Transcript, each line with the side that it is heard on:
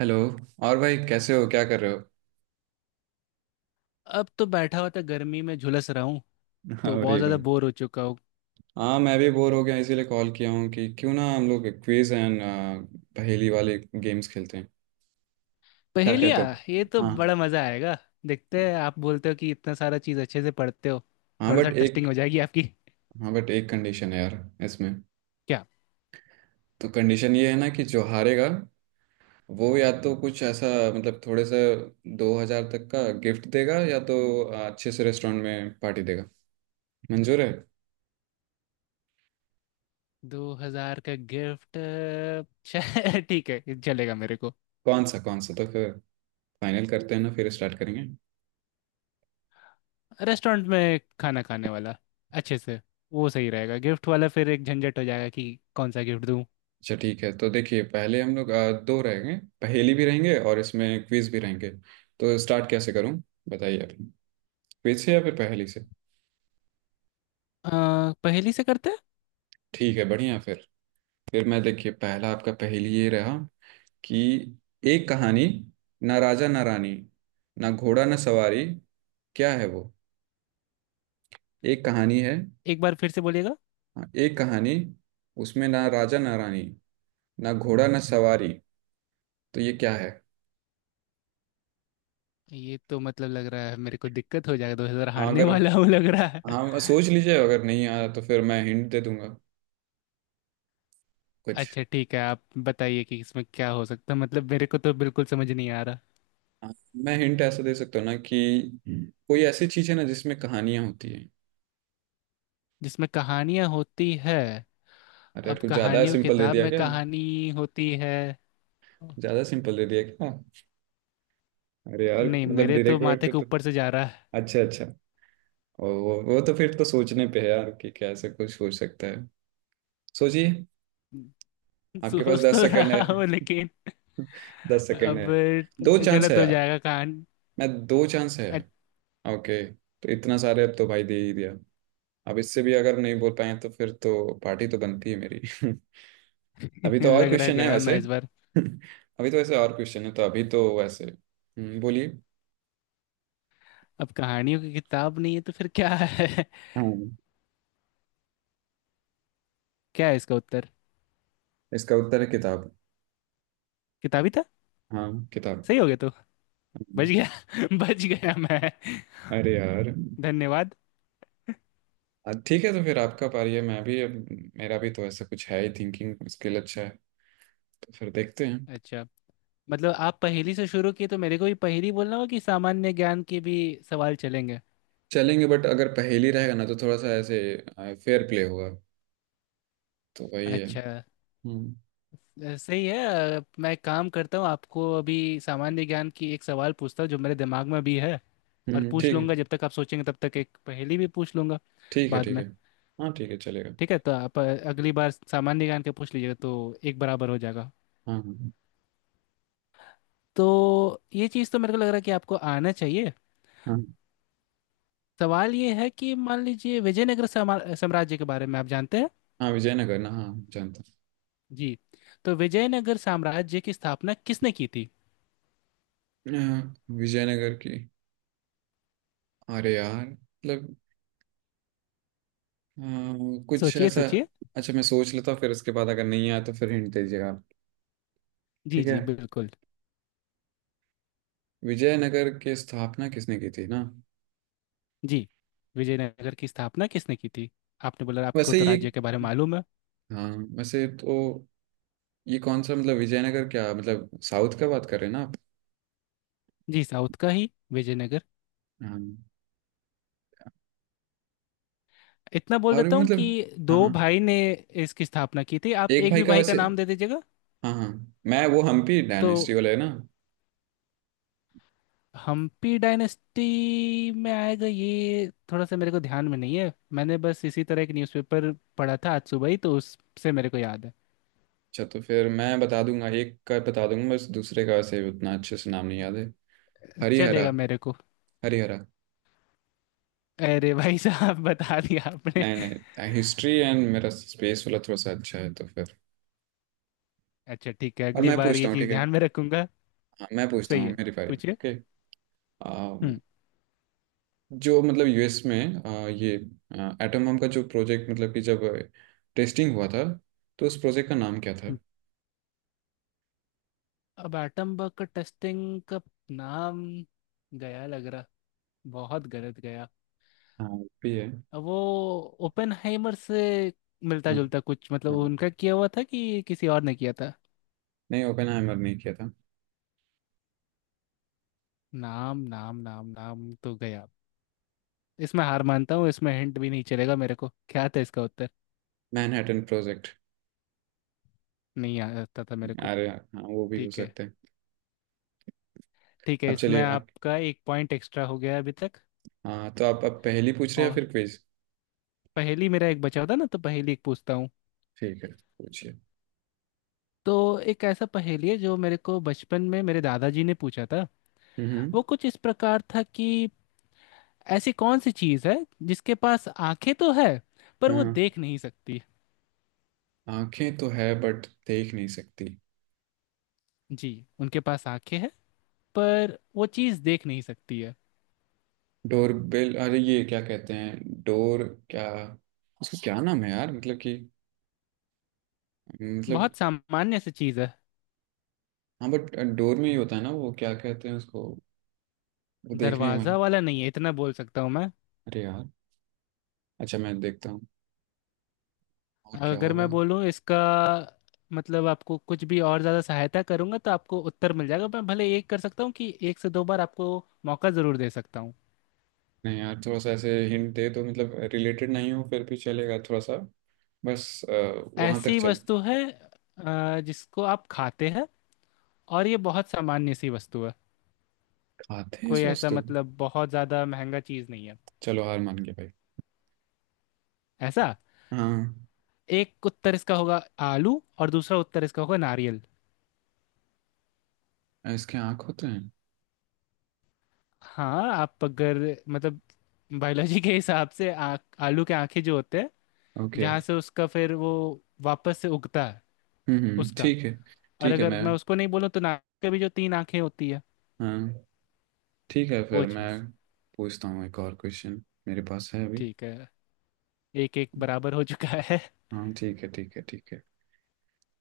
right: Hello. और भाई कैसे हो, क्या कर रहे हो?
left: अब तो बैठा हुआ था, गर्मी में झुलस रहा हूँ। तो बहुत
right: अरे
left: ज्यादा
right: भाई।
left: बोर हो चुका हूँ।
right: हाँ, मैं भी बोर हो गया इसीलिए कॉल किया हूँ कि क्यों ना हम लोग क्विज एंड पहेली वाले गेम्स खेलते हैं। क्या कहते
left: पहेलियाँ। ये तो
right: हो? हाँ।
left: बड़ा मजा आएगा। देखते हैं आप बोलते हो कि इतना सारा चीज अच्छे से पढ़ते हो।
right: हाँ
left: थोड़ा सा
right: बट एक
left: टेस्टिंग हो जाएगी आपकी।
right: हाँ बट एक कंडीशन है यार, इसमें।
left: क्या?
right: तो कंडीशन ये है ना कि जो हारेगा वो या तो कुछ ऐसा, मतलब थोड़े से, 2,000 तक का गिफ्ट देगा, या तो अच्छे से रेस्टोरेंट में पार्टी देगा। मंजूर है?
left: 2,000 का गिफ्ट ठीक है, ये चलेगा मेरे को।
right: कौन सा तो फिर फाइनल करते हैं ना, फिर स्टार्ट करेंगे।
left: रेस्टोरेंट में खाना खाने वाला, अच्छे से। वो सही रहेगा गिफ्ट वाला, फिर एक झंझट हो जाएगा कि कौन सा गिफ्ट दूँ।
right: अच्छा ठीक है, तो देखिए, पहले हम लोग दो रहेंगे। पहेली भी रहेंगे और इसमें क्विज भी रहेंगे। तो स्टार्ट कैसे करूं, बताइए आप, क्विज से या फिर पहेली से?
left: अ, पहेली से करते हैं।
right: ठीक है, बढ़िया। फिर मैं देखिए, पहला आपका पहेली ये रहा कि एक कहानी, ना राजा ना रानी, ना घोड़ा ना सवारी, क्या है वो? एक कहानी है।
left: एक बार फिर से बोलिएगा।
right: हाँ, एक कहानी, उसमें ना राजा ना रानी, ना घोड़ा ना सवारी, तो ये क्या है?
left: ये तो मतलब लग रहा है मेरे को, दिक्कत हो जाएगा, 2,000
right: हाँ
left: हारने
right: अगर
left: वाला हूँ लग रहा है।
right: हाँ, सोच लीजिए, अगर नहीं आया तो फिर मैं हिंट दे दूंगा कुछ।
left: अच्छा ठीक है, आप बताइए कि इसमें क्या हो सकता है। मतलब मेरे को तो बिल्कुल समझ नहीं आ रहा।
right: हाँ, मैं हिंट ऐसा दे सकता हूँ ना कि कोई ऐसी चीज है ना जिसमें कहानियां होती है।
left: जिसमें कहानियां होती है।
right: अरे यार,
left: अब
right: कुछ ज्यादा
left: कहानियों
right: सिंपल दे
left: किताब
right: दिया
left: में
right: क्या?
left: कहानी होती है।
right: ज्यादा सिंपल दे दिया क्या? अरे यार
left: नहीं,
right: मतलब
left: मेरे तो
right: डायरेक्ट
left: माथे
right: वर्ड
left: के
right: तो।
left: ऊपर से जा रहा है।
right: अच्छा, अच्छा। और वो तो फिर तो सोचने पे है यार कि कैसे कुछ सोच सकता है। सोचिए, आपके पास
left: सोच
right: दस
left: तो
right: सेकंड है।
left: रहा हूँ लेकिन।
right: 10 सेकंड
left: अब
right: है। दो चांस है
left: गलत हो
right: यार।
left: जाएगा कहानी।
right: मैं दो चांस है। ओके, तो इतना सारे अब तो भाई दे ही दिया। अब इससे भी अगर नहीं बोल पाए तो फिर तो पार्टी तो बनती है मेरी। अभी
left: अच्छा,
right: तो और
left: लग रहा है
right: क्वेश्चन है
left: गया
right: वैसे।
left: मैं इस बार।
right: अभी तो वैसे और क्वेश्चन है, तो अभी तो वैसे बोलिए।
left: अब कहानियों की किताब नहीं है तो फिर क्या है।
right: हाँ।
left: क्या है इसका उत्तर?
right: इसका उत्तर है किताब।
left: किताबी था?
right: हाँ, किताब।
left: सही हो गया तो? बच
right: हम्म,
left: गया। बच गया मैं।
right: अरे यार।
left: धन्यवाद।
right: ठीक है, तो फिर आपका पारी है, मैं भी अब मेरा भी तो ऐसा कुछ है ही, थिंकिंग स्किल अच्छा है, तो फिर देखते हैं।
left: अच्छा। मतलब आप पहेली से शुरू किए तो मेरे को भी पहेली बोलना होगा, कि सामान्य ज्ञान के भी सवाल चलेंगे?
right: चलेंगे बट अगर पहेली रहेगा ना तो थोड़ा सा ऐसे फेयर प्ले होगा, तो वही है।
left: अच्छा।
right: हम्म।
left: सही है। मैं एक काम करता हूँ, आपको अभी सामान्य ज्ञान की एक सवाल पूछता हूँ जो मेरे दिमाग में भी है, और पूछ
right: ठीक है,
left: लूंगा। जब तक आप सोचेंगे, तब तक एक पहेली भी पूछ लूंगा
right: ठीक है,
left: बाद
right: ठीक है।
left: में।
right: हाँ, ठीक है, चलेगा।
left: ठीक है, तो आप अगली बार सामान्य ज्ञान का पूछ लीजिएगा, तो एक बराबर हो जाएगा।
right: हाँ, हाँ,
left: तो ये चीज़ तो मेरे को लग रहा है कि आपको आना चाहिए।
right: हाँ,
left: सवाल ये है कि मान लीजिए विजयनगर साम्राज्य के बारे में आप जानते हैं।
right: हाँ, विजयनगर ना, हाँ, जानता
left: जी। तो विजयनगर साम्राज्य की स्थापना किसने की थी?
right: हूँ। अ, विजयनगर की, अरे यार मतलब अ, कुछ
left: सोचिए,
right: ऐसा।
left: सोचिए।
right: अच्छा, मैं सोच लेता हूँ, फिर उसके बाद अगर नहीं आया तो फिर हिंट दीजिएगा आप।
left: जी
right: ठीक है।
left: जी, बिल्कुल।
right: विजयनगर की स्थापना किसने की थी ना?
left: जी। विजयनगर की स्थापना किसने की थी? आपने बोला आपको
right: वैसे
left: तो
right: ये,
left: राज्य के बारे में मालूम है।
right: हाँ, वैसे तो ये कौन सा मतलब विजयनगर, क्या मतलब साउथ का बात कर रहे हैं ना आप?
left: जी, साउथ का ही विजयनगर।
right: हाँ।
left: इतना बोल
right: और
left: देता
right: भी
left: हूँ
right: मतलब।
left: कि
right: हाँ,
left: दो
right: हाँ।
left: भाई ने इसकी स्थापना की थी। आप
right: एक
left: एक
right: भाई
left: भी
right: का
left: भाई का
right: वैसे,
left: नाम दे दीजिएगा।
right: हाँ, हाँ। मैं वो हम्पी
left: तो
right: डायनेस्टी वाला है ना?
left: हम्पी डायनेस्टी में आएगा, ये थोड़ा सा मेरे को ध्यान में नहीं है। मैंने बस इसी तरह एक न्यूज़पेपर पढ़ा था आज सुबह ही, तो उससे मेरे को याद है।
right: अच्छा, तो फिर मैं बता दूंगा एक का, बता दूंगा बस, दूसरे का वैसे उतना अच्छे से नाम नहीं याद है। हरिहरा।
left: चलेगा मेरे को।
right: हरिहरा।
left: अरे भाई साहब, बता दिया आपने।
right: नहीं, नहीं, हिस्ट्री एंड मेरा स्पेस वाला थोड़ा सा अच्छा है, तो फिर।
left: अच्छा ठीक है,
right: और
left: अगली
right: मैं
left: बार
right: पूछता
left: ये
right: हूँ,
left: चीज
right: ठीक है।
left: ध्यान में रखूंगा।
right: हाँ, मैं पूछता
left: सही
right: हूँ
left: है।
right: मेरी बारी,
left: पूछिए।
right: ओके।
left: हम्म
right: जो मतलब यूएस में ये एटम बम का जो प्रोजेक्ट, मतलब कि जब टेस्टिंग हुआ था, तो उस प्रोजेक्ट का नाम क्या
left: हम्म।
right: था?
left: अब एटम बग का टेस्टिंग का नाम गया लग रहा। बहुत गलत गया।
right: हाँ भी है।
left: अब वो ओपेनहाइमर से मिलता
right: हाँ,
left: जुलता कुछ, मतलब
right: हाँ।
left: उनका किया हुआ था कि किसी और ने किया था।
right: नहीं, ओपेनहाइमर नहीं किया था।
left: नाम नाम नाम नाम तो गया। इसमें हार मानता हूँ। इसमें हिंट भी नहीं चलेगा मेरे को, क्या था इसका उत्तर?
right: Manhattan project.
left: नहीं आता था मेरे को।
right: अरे हाँ, वो भी हो
left: ठीक है,
right: सकते हैं।
left: ठीक है।
right: अब
left: इसमें
right: चलिए आप।
left: आपका एक पॉइंट एक्स्ट्रा हो गया अभी तक।
right: हाँ, तो आप अब पहेली पूछ रहे हैं या
left: और
right: फिर क्विज?
left: पहेली मेरा एक बचा था ना, तो पहेली एक पूछता हूँ।
right: ठीक है, पूछिए।
left: तो एक ऐसा पहेली है जो मेरे को बचपन में मेरे दादाजी ने पूछा था।
right: हम्म।
left: वो कुछ इस प्रकार था कि ऐसी कौन सी चीज़ है जिसके पास आंखें तो है, पर वो
right: हाँ,
left: देख नहीं सकती?
right: आंखें तो है बट देख नहीं सकती।
left: जी। उनके पास आंखें हैं, पर वो चीज़ देख नहीं सकती है।
right: डोर बेल, अरे ये क्या कहते हैं डोर? क्या? उसका क्या नाम है यार, मतलब कि मतलब।
left: बहुत सामान्य सी चीज़ है।
right: हाँ बट डोर में ही होता है ना, वो क्या कहते हैं उसको, वो देखने वाली।
left: दरवाज़ा वाला नहीं है, इतना बोल सकता हूँ मैं।
right: अरे यार, अच्छा मैं देखता हूँ, और क्या
left: अगर
right: होगा।
left: मैं बोलूँ इसका मतलब, आपको कुछ भी और ज़्यादा सहायता करूंगा तो आपको उत्तर मिल जाएगा। मैं भले एक कर सकता हूँ कि एक से दो बार आपको मौका ज़रूर दे सकता हूँ।
right: नहीं यार, थोड़ा सा ऐसे हिंट दे तो, मतलब रिलेटेड नहीं हो फिर भी चलेगा, थोड़ा सा बस वहां तक
left: ऐसी
right: चल।
left: वस्तु है जिसको आप खाते हैं, और ये बहुत सामान्य सी वस्तु है।
right: खाते हैं,
left: कोई
right: सोच
left: ऐसा
right: तुम।
left: मतलब बहुत ज़्यादा महंगा चीज़ नहीं है
right: चलो, हार मान गया भाई।
left: ऐसा।
right: हाँ,
left: एक उत्तर इसका होगा आलू, और दूसरा उत्तर इसका होगा नारियल।
right: इसके आँख होते हैं।
left: हाँ, आप अगर मतलब बायोलॉजी के हिसाब से, आलू के आंखें जो होते हैं,
right: ओके।
left: जहाँ से उसका फिर वो वापस से उगता है
right: हम्म,
left: उसका।
right: ठीक है।
left: और
right: ठीक है,
left: अगर
right: मैं,
left: मैं उसको नहीं बोलूँ, तो नाक के भी जो तीन आंखें होती है
right: हाँ, ठीक है,
left: वो
right: फिर
left: चीज़।
right: मैं पूछता हूँ एक और क्वेश्चन, मेरे पास है अभी।
left: ठीक है, एक एक बराबर हो चुका है।
right: हाँ, ठीक है, ठीक है, ठीक है।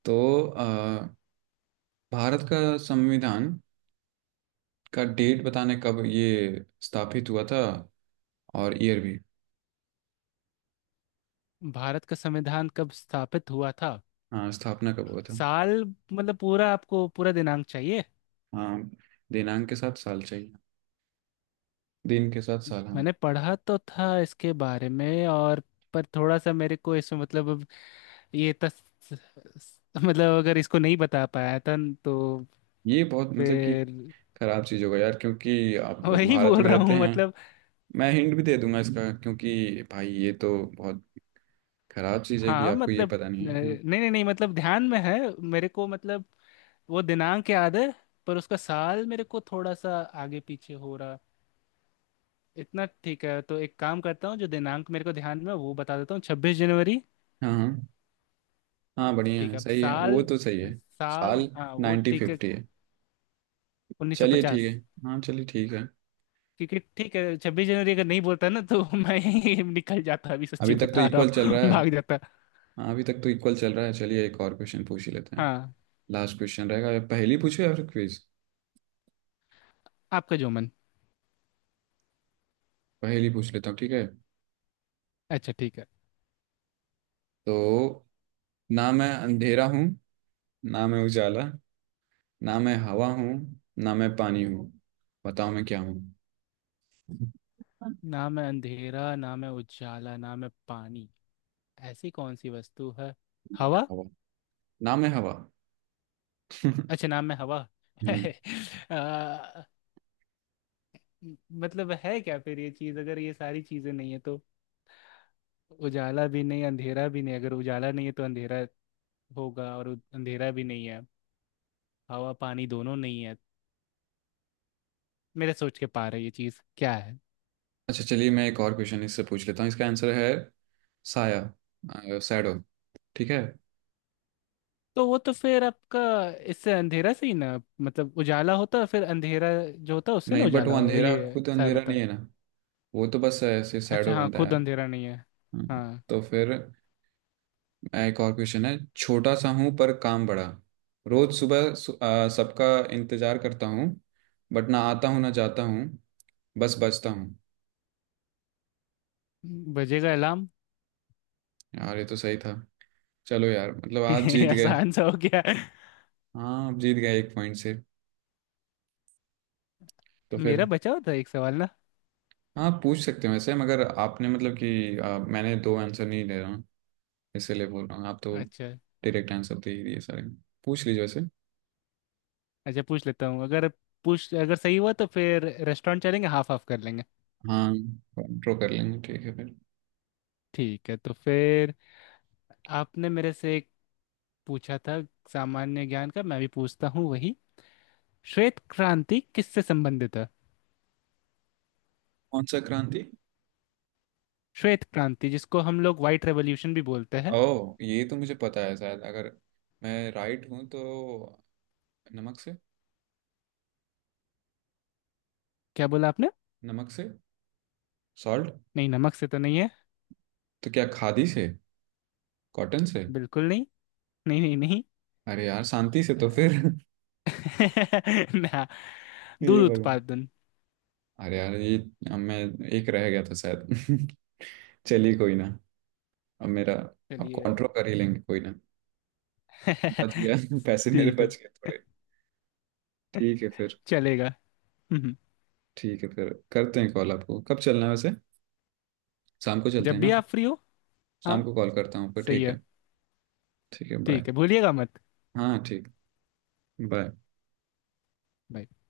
right: तो अ, भारत का संविधान का डेट बताने, कब ये स्थापित हुआ था, और ईयर भी।
left: भारत का संविधान कब स्थापित हुआ था?
right: हाँ, स्थापना कब हुआ था?
left: साल? मतलब पूरा आपको पूरा दिनांक चाहिए?
right: हाँ, दिनांक के साथ साल चाहिए, दिन के साथ साल, हाँ।
left: मैंने पढ़ा तो था इसके बारे में, और पर थोड़ा सा मेरे को इसमें मतलब अब, ये तस मतलब, अगर इसको नहीं बता पाया था न, तो
right: ये बहुत मतलब कि
left: फिर,
right: खराब चीज़ होगा यार क्योंकि आप
left: वही
right: भारत
left: बोल
right: में
left: रहा
right: रहते
left: हूँ
right: हैं,
left: मतलब।
right: मैं हिंट भी दे दूंगा इसका क्योंकि भाई ये तो बहुत खराब चीज़ है कि
left: हाँ,
right: आपको ये
left: मतलब
right: पता नहीं है, हाँ।
left: नहीं नहीं नहीं, मतलब ध्यान में है मेरे को, मतलब वो दिनांक याद है, पर उसका साल मेरे को थोड़ा सा आगे पीछे हो रहा। इतना ठीक है, तो एक काम करता हूँ, जो दिनांक मेरे को ध्यान में है, वो बता देता हूँ, 26 जनवरी।
right: हाँ, हाँ, हाँ, बढ़िया
left: ठीक
right: है,
left: है, अब
right: सही है, वो
left: साल।
right: तो सही है।
left: साल,
right: साल
left: हाँ वो
right: नाइन्टी
left: ठीक है।
right: फिफ्टी है।
left: उन्नीस सौ
right: चलिए, ठीक
left: पचास
right: है। हाँ, चलिए, ठीक है।
left: क्योंकि ठीक है, 26 जनवरी अगर नहीं बोलता ना तो मैं यहीं निकल जाता अभी,
right: अभी
left: सच्ची
right: तक तो
left: बता रहा
right: इक्वल चल
left: हूँ।
right: रहा है।
left: भाग जाता।
right: हाँ, अभी तक तो इक्वल चल रहा है, चलिए एक और क्वेश्चन पूछ ही लेते हैं।
left: हाँ।
right: लास्ट क्वेश्चन रहेगा, या पहेली पूछो या फिर क्विज।
left: आपका जो मन।
right: पहेली पूछ लेता हूँ, ठीक है।
left: अच्छा ठीक है।
right: तो ना मैं अंधेरा हूँ, ना मैं उजाला, ना मैं हवा हूँ, ना मैं पानी हूँ, बताओ मैं क्या हूँ?
left: ना मैं अंधेरा, ना मैं उजाला, ना मैं पानी। ऐसी कौन सी वस्तु है? हवा?
right: हवा? ना मैं हवा।
left: अच्छा, नाम है हवा।
right: हम्म।
left: आ, मतलब है क्या फिर ये चीज, अगर ये सारी चीजें नहीं है तो? उजाला भी नहीं, अंधेरा भी नहीं। अगर उजाला नहीं है तो अंधेरा होगा, और अंधेरा भी नहीं है, हवा पानी दोनों नहीं है। मेरे सोच के पार है, ये चीज क्या है?
right: अच्छा, चलिए, मैं एक और क्वेश्चन इससे पूछ लेता हूँ, इसका आंसर है साया, सैडो। ठीक है।
left: तो वो तो फिर आपका इससे अंधेरा से ही ना, मतलब उजाला होता, फिर अंधेरा जो होता उससे ना
right: नहीं बट वो
left: उजाला,
right: अंधेरा
left: ये
right: खुद
left: साया
right: अंधेरा
left: बनता।
right: नहीं है ना, वो तो बस ऐसे
left: अच्छा
right: सैडो
left: हाँ,
right: बनता है
left: खुद
right: यार।
left: अंधेरा नहीं है।
right: हम्म,
left: हाँ।
right: तो फिर एक और क्वेश्चन है, छोटा सा हूँ पर काम बड़ा, रोज सुबह सबका इंतजार करता हूँ, बट ना आता हूँ ना जाता हूँ, बस बचता हूँ।
left: बजेगा अलार्म।
right: यार ये तो सही था, चलो यार मतलब आप
left: ये
right: जीत गए।
left: आसान सा हो गया।
right: हाँ, आप जीत गए एक पॉइंट से, तो
left: मेरा
right: फिर।
left: बचा होता है एक सवाल ना।
right: हाँ, पूछ सकते हैं वैसे, मगर आपने मतलब कि मैंने दो आंसर नहीं दे रहा हूँ, इसीलिए बोल रहा हूँ आप तो
left: अच्छा।
right: डायरेक्ट आंसर दे ही दिए सारे, पूछ लीजिए वैसे।
left: अच्छा, पूछ लेता हूँ। अगर पूछ, अगर सही हुआ तो फिर रेस्टोरेंट चलेंगे, हाफ हाफ कर लेंगे।
right: हाँ, ड्रॉ कर लेंगे, ठीक है फिर।
left: ठीक है, तो फिर आपने मेरे से एक पूछा था सामान्य ज्ञान का, मैं भी पूछता हूँ वही। श्वेत क्रांति किससे संबंधित है?
right: कौन सा क्रांति?
left: श्वेत क्रांति, जिसको हम लोग व्हाइट रेवोल्यूशन भी बोलते हैं।
right: ओह, ये तो मुझे पता है शायद, अगर मैं राइट हूँ तो, नमक से।
left: क्या बोला आपने?
right: नमक से, सॉल्ट।
left: नहीं, नमक से तो नहीं है।
right: तो क्या खादी से? कॉटन से?
left: बिल्कुल नहीं, नहीं नहीं नहीं।
right: अरे यार, शांति से तो फिर।
left: ना।
right: ये
left: दूध
right: भगवान।
left: उत्पादन।
right: अरे यार, ये मैं एक रह गया था शायद। चलिए कोई ना। अब मेरा अब
left: चलिए।
right: कॉन्ट्रो कर ही लेंगे कोई ना। बच गया। पैसे मेरे
left: ठीक है।
right: बच गए थोड़े। ठीक है फिर।
left: चलेगा। हम्म,
right: ठीक है फिर करते हैं कॉल, आपको कब चलना है वैसे? शाम को चलते
left: जब
right: हैं
left: भी
right: ना?
left: आप फ्री हो।
right: शाम
left: हाँ,
right: को कॉल करता हूँ फिर,
left: सही
right: ठीक
left: है।
right: है। ठीक है, बाय।
left: ठीक है, भूलिएगा मत।
right: हाँ, ठीक, बाय।
left: Bye.